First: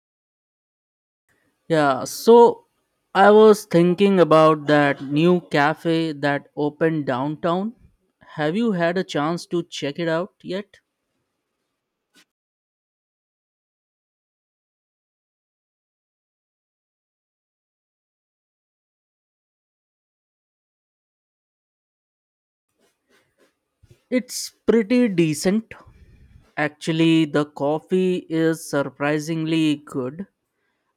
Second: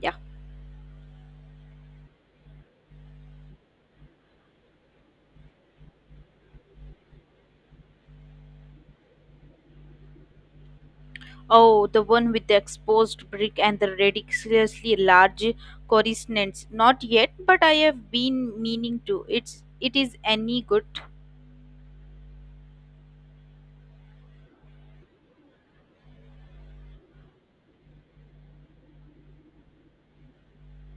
Yeah. Yeah, so I was thinking about that new cafe that opened downtown. Have you had a chance to check it out yet? Oh, the one with the exposed brick and the ridiculously large coruscants. Not yet, but I have been meaning to. It is any good. It's pretty decent. Actually, the coffee is surprisingly good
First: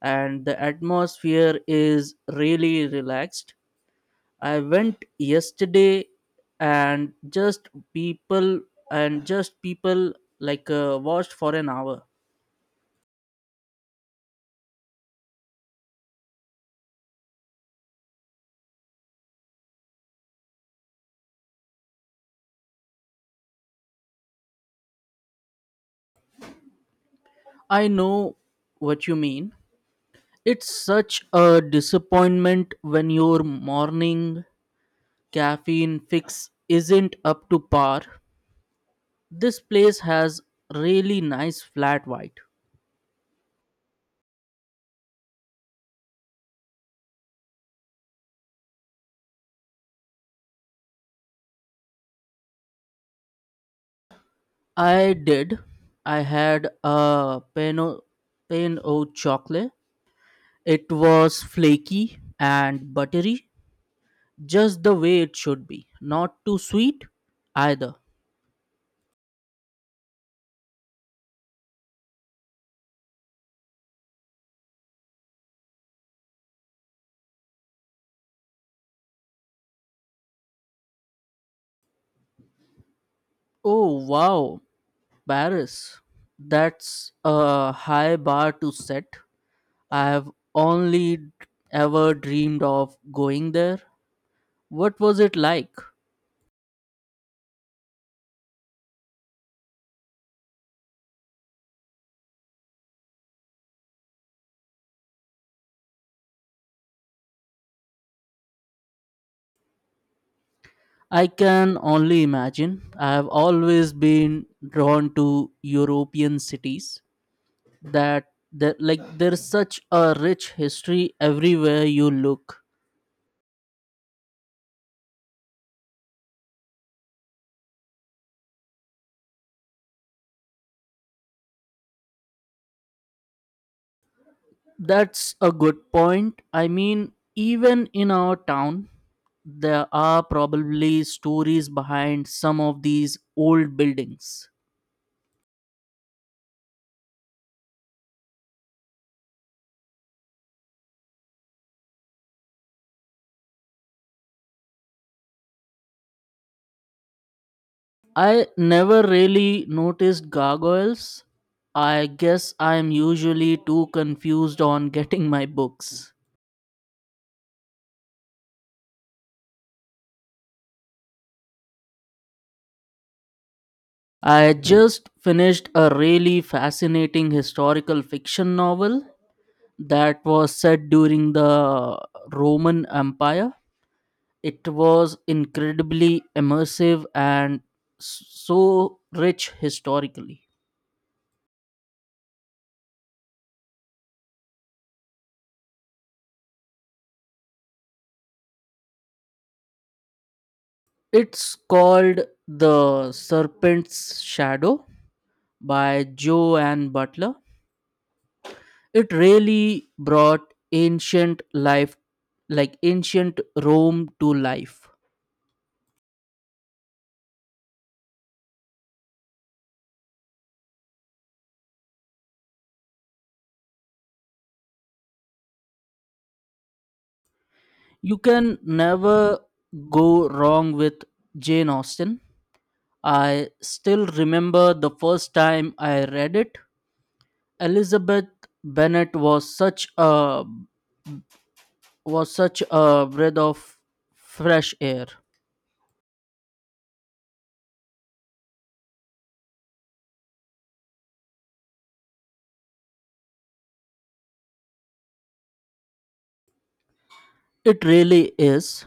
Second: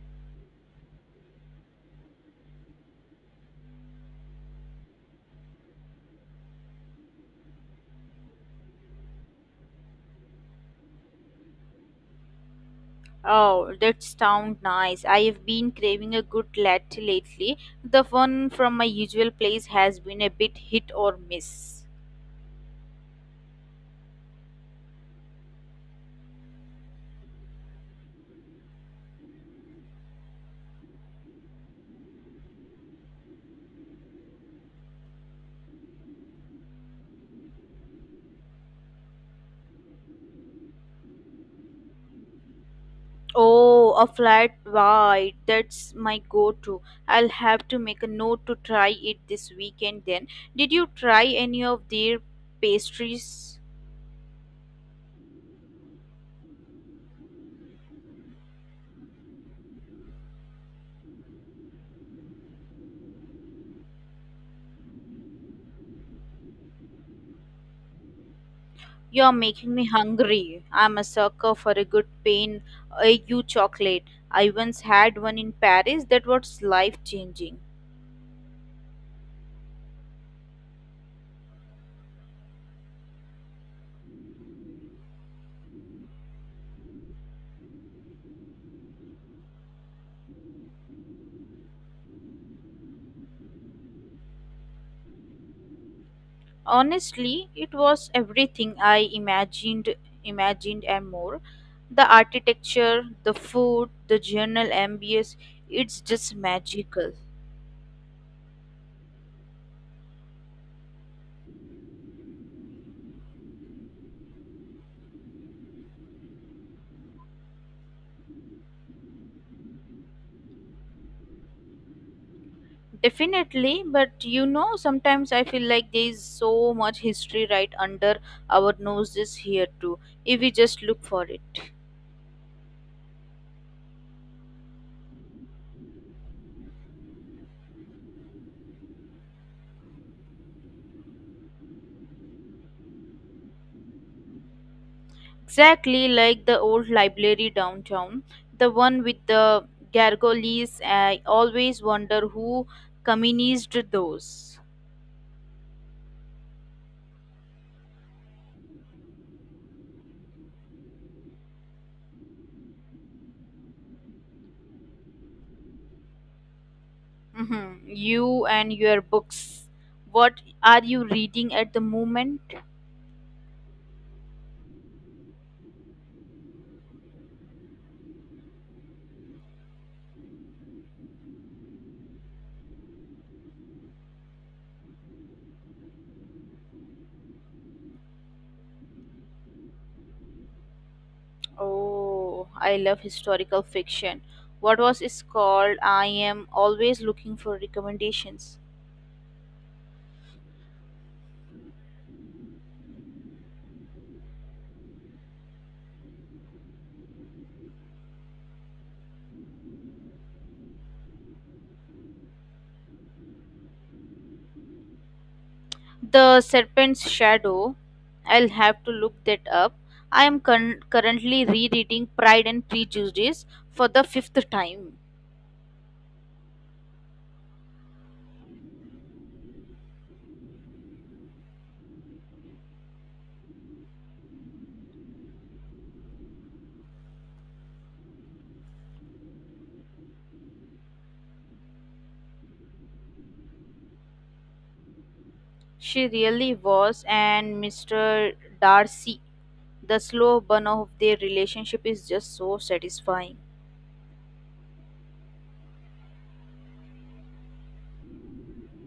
and the atmosphere is really relaxed. I went yesterday and just people and just people watched for an hour. Oh, that sounds nice. I have been craving a good latte lately. The one from my usual place has been a bit hit or miss. I know what you mean. It's such a disappointment when your morning caffeine fix isn't up to par. This place has really nice flat white. Oh, a flat white. That's my go-to. I'll have to make a note to try it this weekend then. Did you try any of their pastries? I did. I had a pan o chocolate. It was flaky and buttery, just the way it should be. Not too sweet either. You're making me hungry. I'm a sucker for a good pain AU chocolate. I once had one in Paris that was life changing. Oh wow, Paris. That's a high bar to set. I've only d- ever dreamed of going there. What was it like? Honestly, it was everything I imagined and more. The architecture, the food, the general ambience, it's just magical. I can only imagine. I've always been drawn to European cities that that there's such a rich history everywhere you look. Definitely, but you know, sometimes I feel like there is so much history right under our noses here too, if we just look for it. That's a good point. I mean, even in our town, there are probably stories behind some of these old buildings. Exactly, like the old library downtown, the one with the gargoyles. I always wonder who communized those. I never really noticed gargoyles. I guess I'm usually too confused on getting my books. Mhm. You and your books. What are you reading at the moment? I just finished a really fascinating historical fiction novel that was set during the Roman Empire. It was incredibly immersive and so rich historically. Oh, I love historical fiction. What was it called? I am always looking for recommendations. It's called The Serpent's Shadow by Joanne Butler. It really brought ancient life, like ancient Rome, to life. The Serpent's Shadow. I'll have to look that up. I am currently rereading Pride and Prejudice for the fifth time. You can never go wrong with Jane Austen. I still remember the first time I read it. Elizabeth Bennet was such a breath of fresh air. She really was, and Mr. Darcy. The slow burn of their relationship is just so satisfying. It really is.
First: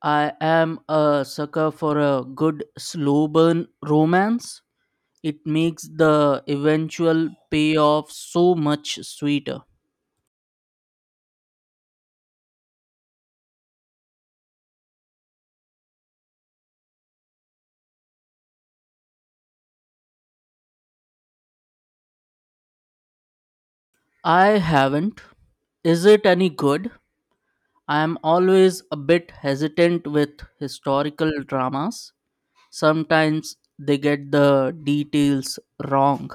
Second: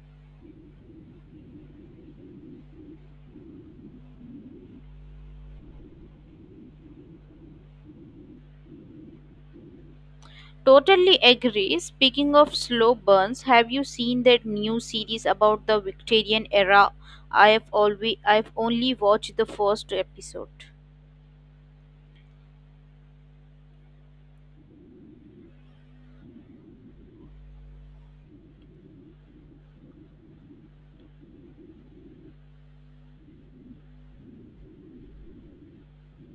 I am a sucker for a good slow burn romance. It makes the eventual payoff so much sweeter. Totally agree. Speaking of slow burns, have you seen that new series about the Victorian era? I have always I've only watched the first episode. I haven't. Is it any good? I am always a bit hesitant with historical dramas. Sometimes they get the details wrong.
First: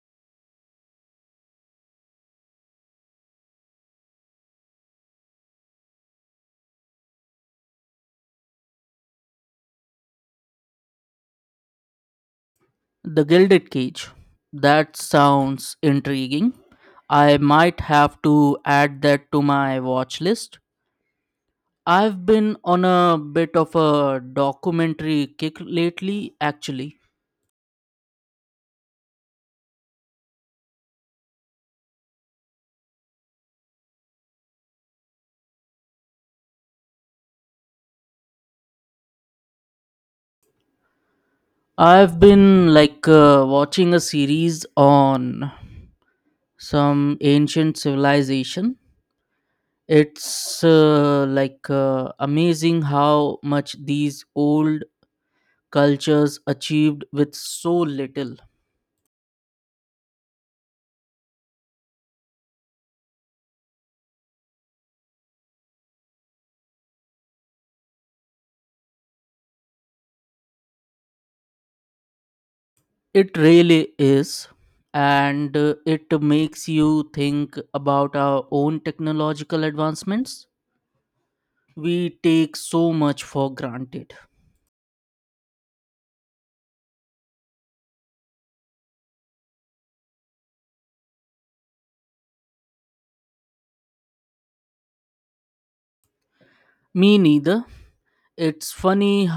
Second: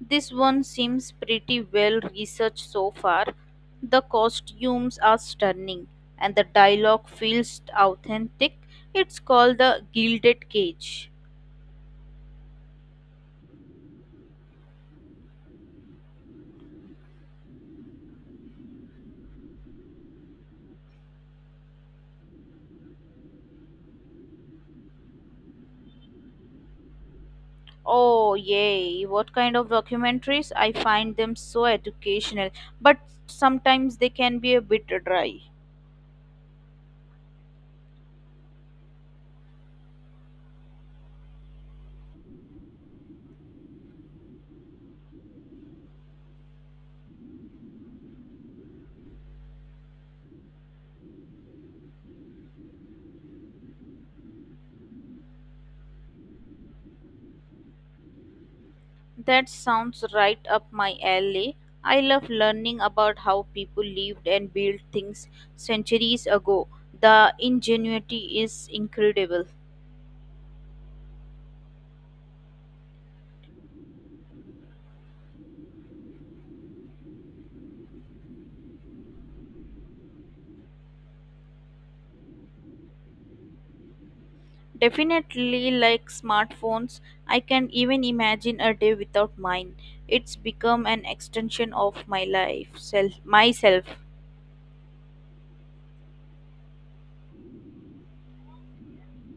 This one seems pretty well researched so far. The costumes are stunning and the dialogue feels authentic. It's called The Gilded Cage. The Gilded Cage. That sounds intriguing. I might have to add that to my watch list. I've been on a bit of a documentary kick lately, actually. Oh, yay! What kind of documentaries? I find them so educational, but sometimes they can be a bit dry. I've been watching a series on some ancient civilization. It's amazing how much these old cultures achieved with so little. That sounds right up my alley. I love learning about how people lived and built things centuries ago. The ingenuity is incredible. It really is. And it makes you think about our own technological advancements. We take so much for granted. Definitely, like smartphones, I can even imagine a day without mine. It's become an extension of my myself. Me neither. It's funny h-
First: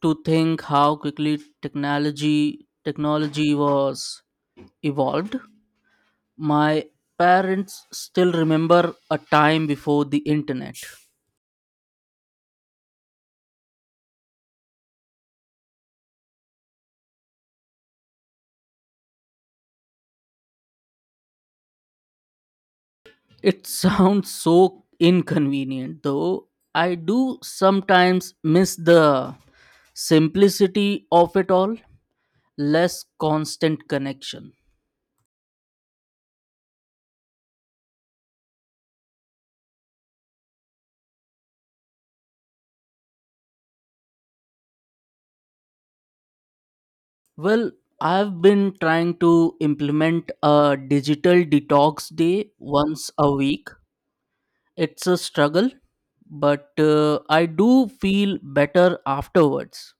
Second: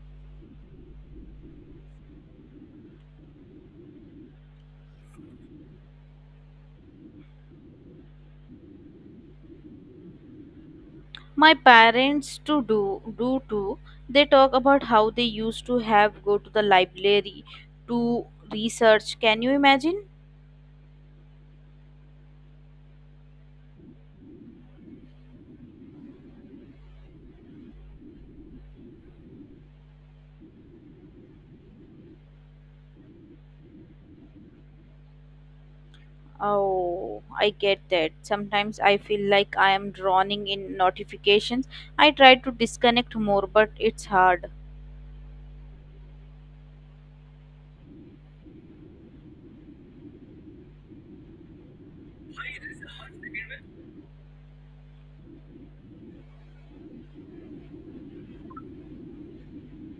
to think how quickly technology was evolved. My parents still remember a time before the internet. My parents to do do too. They talk about how they used to have go to the library to research. Can you imagine? It sounds so inconvenient though. I do sometimes miss the simplicity of it all, less constant connection. Oh, I get that. Sometimes I feel like I am drowning in notifications. I try to disconnect more, but it's hard. Well, I've been trying to implement a digital detox day once a week. It's a struggle, but I do feel better afterwards.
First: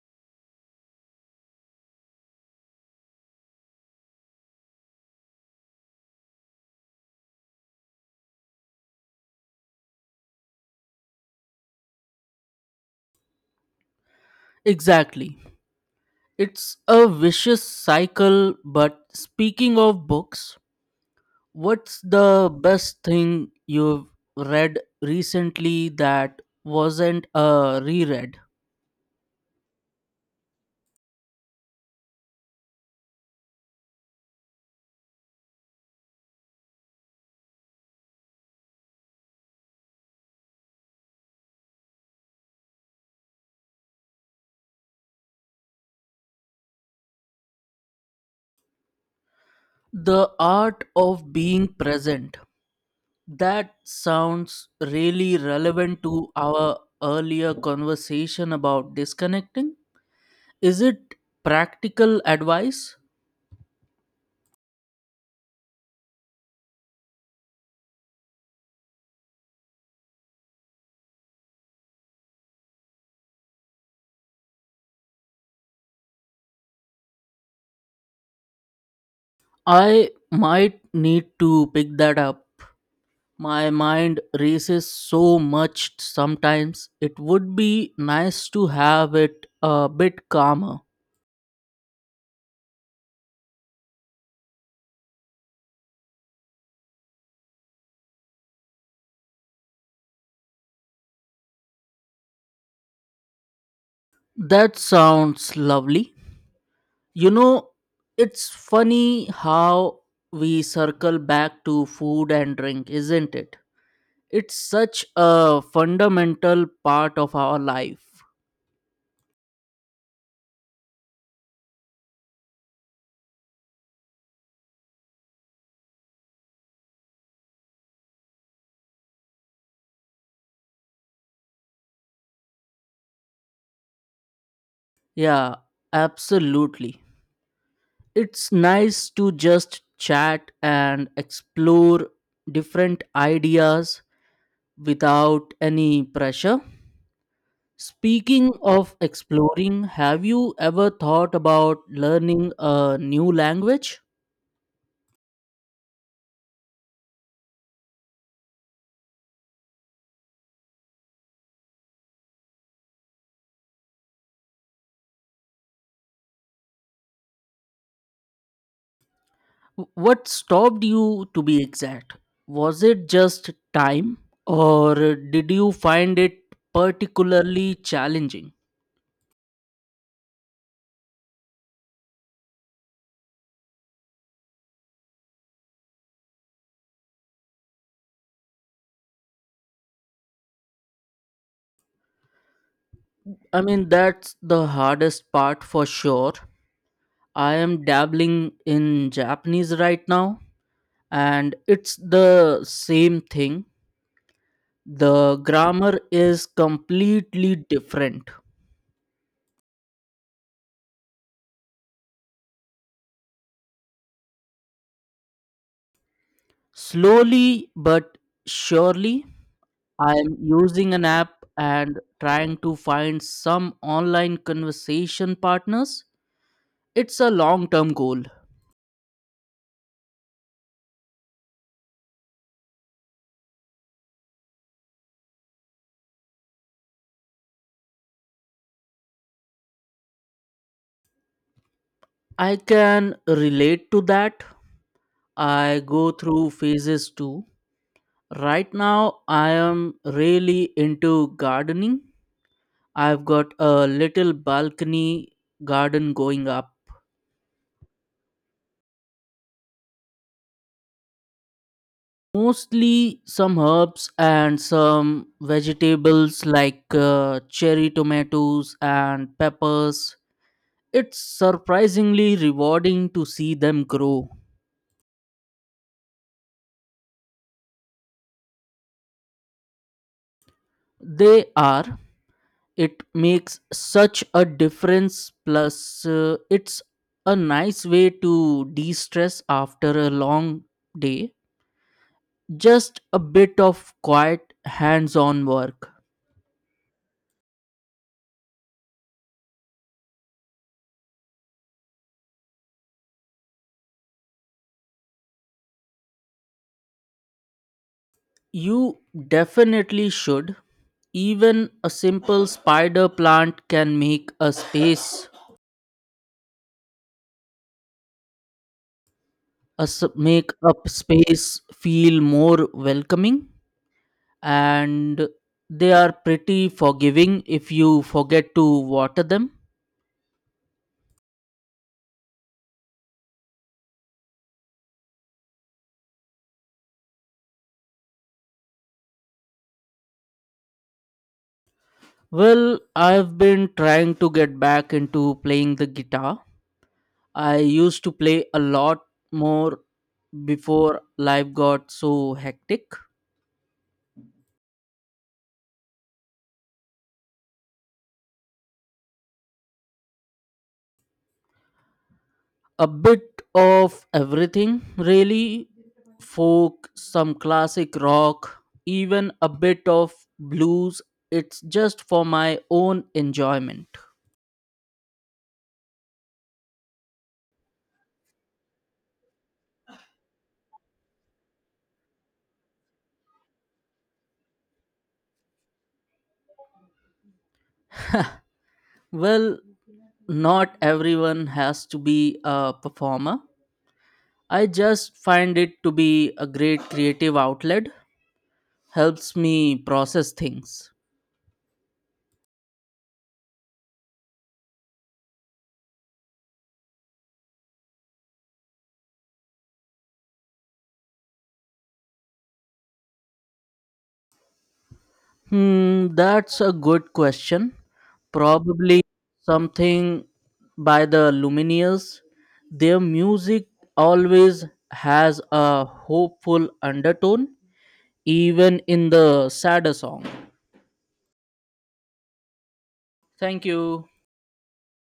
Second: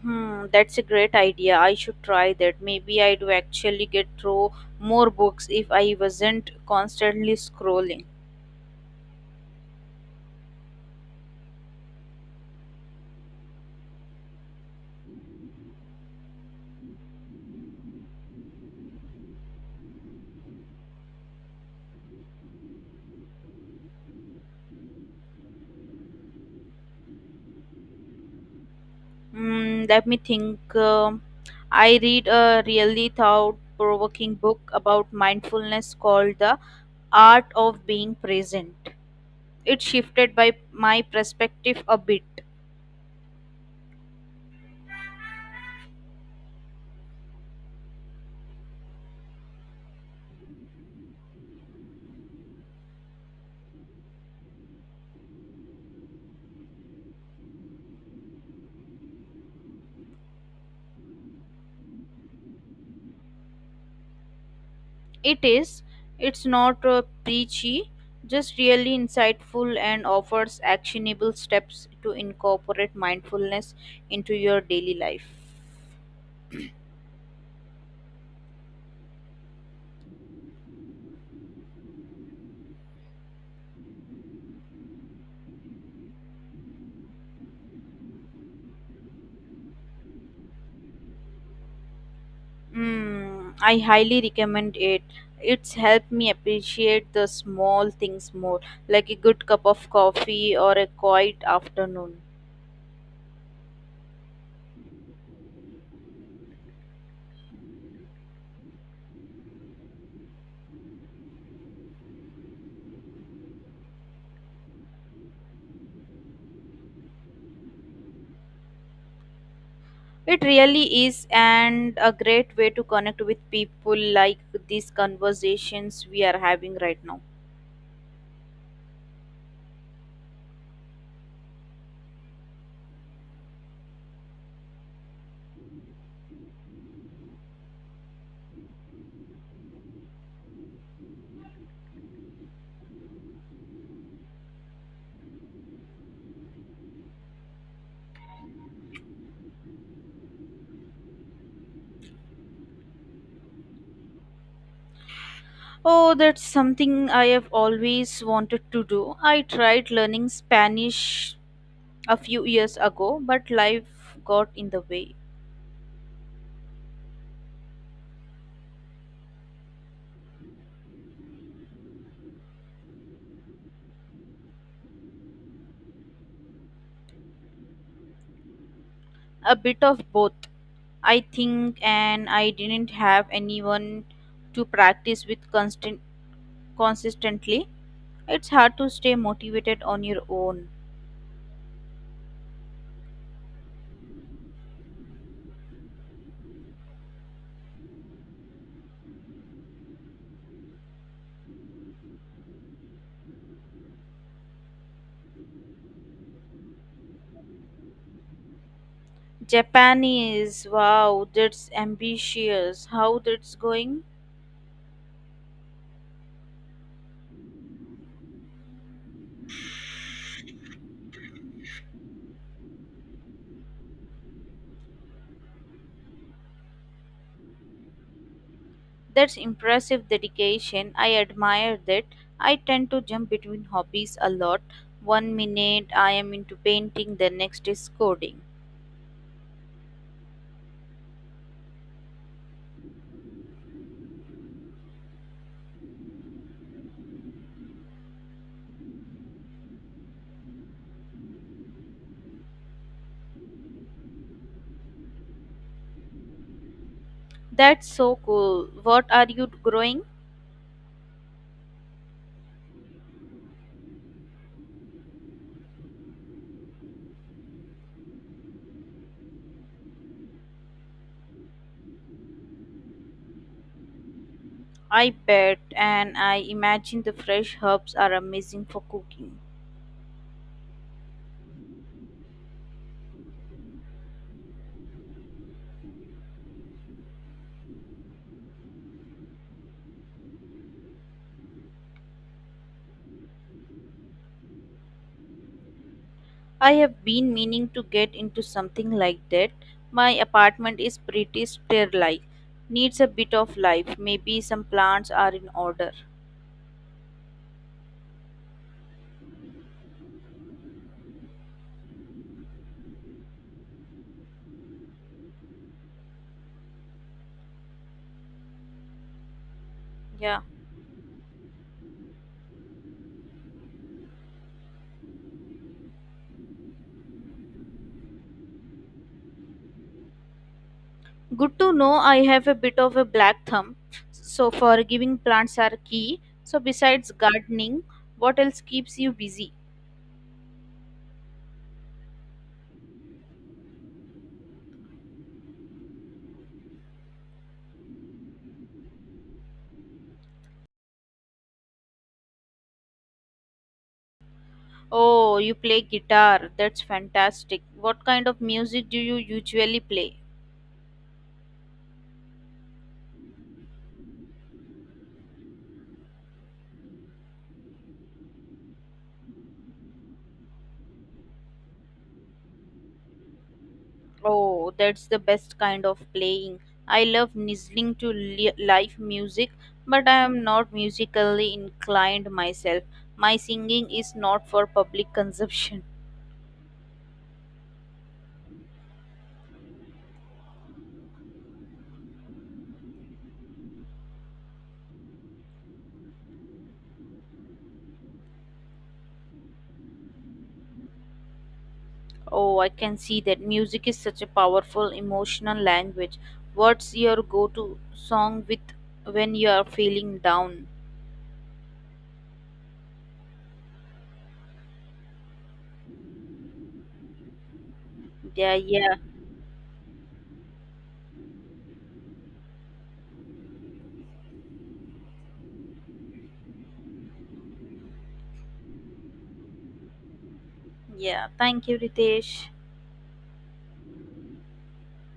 Hmm, that's a great idea. I should try that. Maybe I'd actually get through more books if I wasn't constantly scrolling. Exactly. It's a vicious cycle, but speaking of books, what's the best thing you've read recently that wasn't a reread? Hmm, let me think. I read a really thought provoking book about mindfulness called The Art of Being Present. It shifted by my perspective a bit. The Art of Being Present. That sounds really relevant to our earlier conversation about disconnecting. Is it practical advice? It is. It's not preachy, just really insightful and offers actionable steps to incorporate mindfulness into your daily life. I might need to pick that up. My mind races so much sometimes. It would be nice to have it a bit calmer. Mm, I highly recommend it. It's helped me appreciate the small things more, like a good cup of coffee or a quiet afternoon. That sounds lovely. You know, it's funny how we circle back to food and drink, isn't it? It's such a fundamental part of our life. It really is, and a great way to connect with people like these conversations we are having right now. Yeah, absolutely. It's nice to just chat and explore different ideas without any pressure. Speaking of exploring, have you ever thought about learning a new language? Oh, that's something I have always wanted to do. I tried learning Spanish a few years ago, but life got in the way. What stopped you to be exact? Was it just time or did you find it particularly challenging? A bit of both, I think, and I didn't have anyone to practice with constant consistently. It's hard to stay motivated on your own. I mean, that's the hardest part for sure. I am dabbling in Japanese right now, and it's the same thing. The grammar is completely different. Japanese, wow, that's ambitious. How that's going? Slowly but surely, I am using an app and trying to find some online conversation partners. It's a long term goal. That's impressive dedication. I admire that. I tend to jump between hobbies a lot. One minute I am into painting, the next is coding. I can relate to that. I go through phases too. Right now, I am really into gardening. I've got a little balcony garden going up. That's so cool. What are you growing? Mostly some herbs and some vegetables like cherry tomatoes and peppers. It's surprisingly rewarding to see them grow. I bet, and I imagine the fresh herbs are amazing for cooking. They are. It makes such a difference, plus, it's a nice way to de stress after a long day. Just a bit of quiet, hands on work. I have been meaning to get into something like that. My apartment is pretty sterile, needs a bit of life. Maybe some plants are in order. You definitely should. Even a simple spider plant can make a Yeah. make up space feel more welcoming, and they are pretty forgiving if you forget to water them. Good to know, I have a bit of a black thumb, so for giving plants are key. So besides gardening, what else keeps you busy? Well, I've been trying to get back into playing the guitar. I used to play a lot more before life got so hectic. Oh, you play guitar? That's fantastic. What kind of music do you usually play? A bit of everything, really. Folk, some classic rock, even a bit of blues. It's just for my own enjoyment. Oh, that's the best kind of playing. I love listening to live music, but I am not musically inclined myself. My singing is not for public consumption. Well, not everyone has to be a performer. I just find it to be a great creative outlet. Helps me process things. Oh, I can see that. Music is such a powerful emotional language. What's your go-to song with when you are feeling down? Hmm, that's a good question. Yeah, yeah, Probably something by the Lumineers. Their music always has a hopeful undertone, even in the sadder song. yeah. Thank you, Ritesh. Thank you.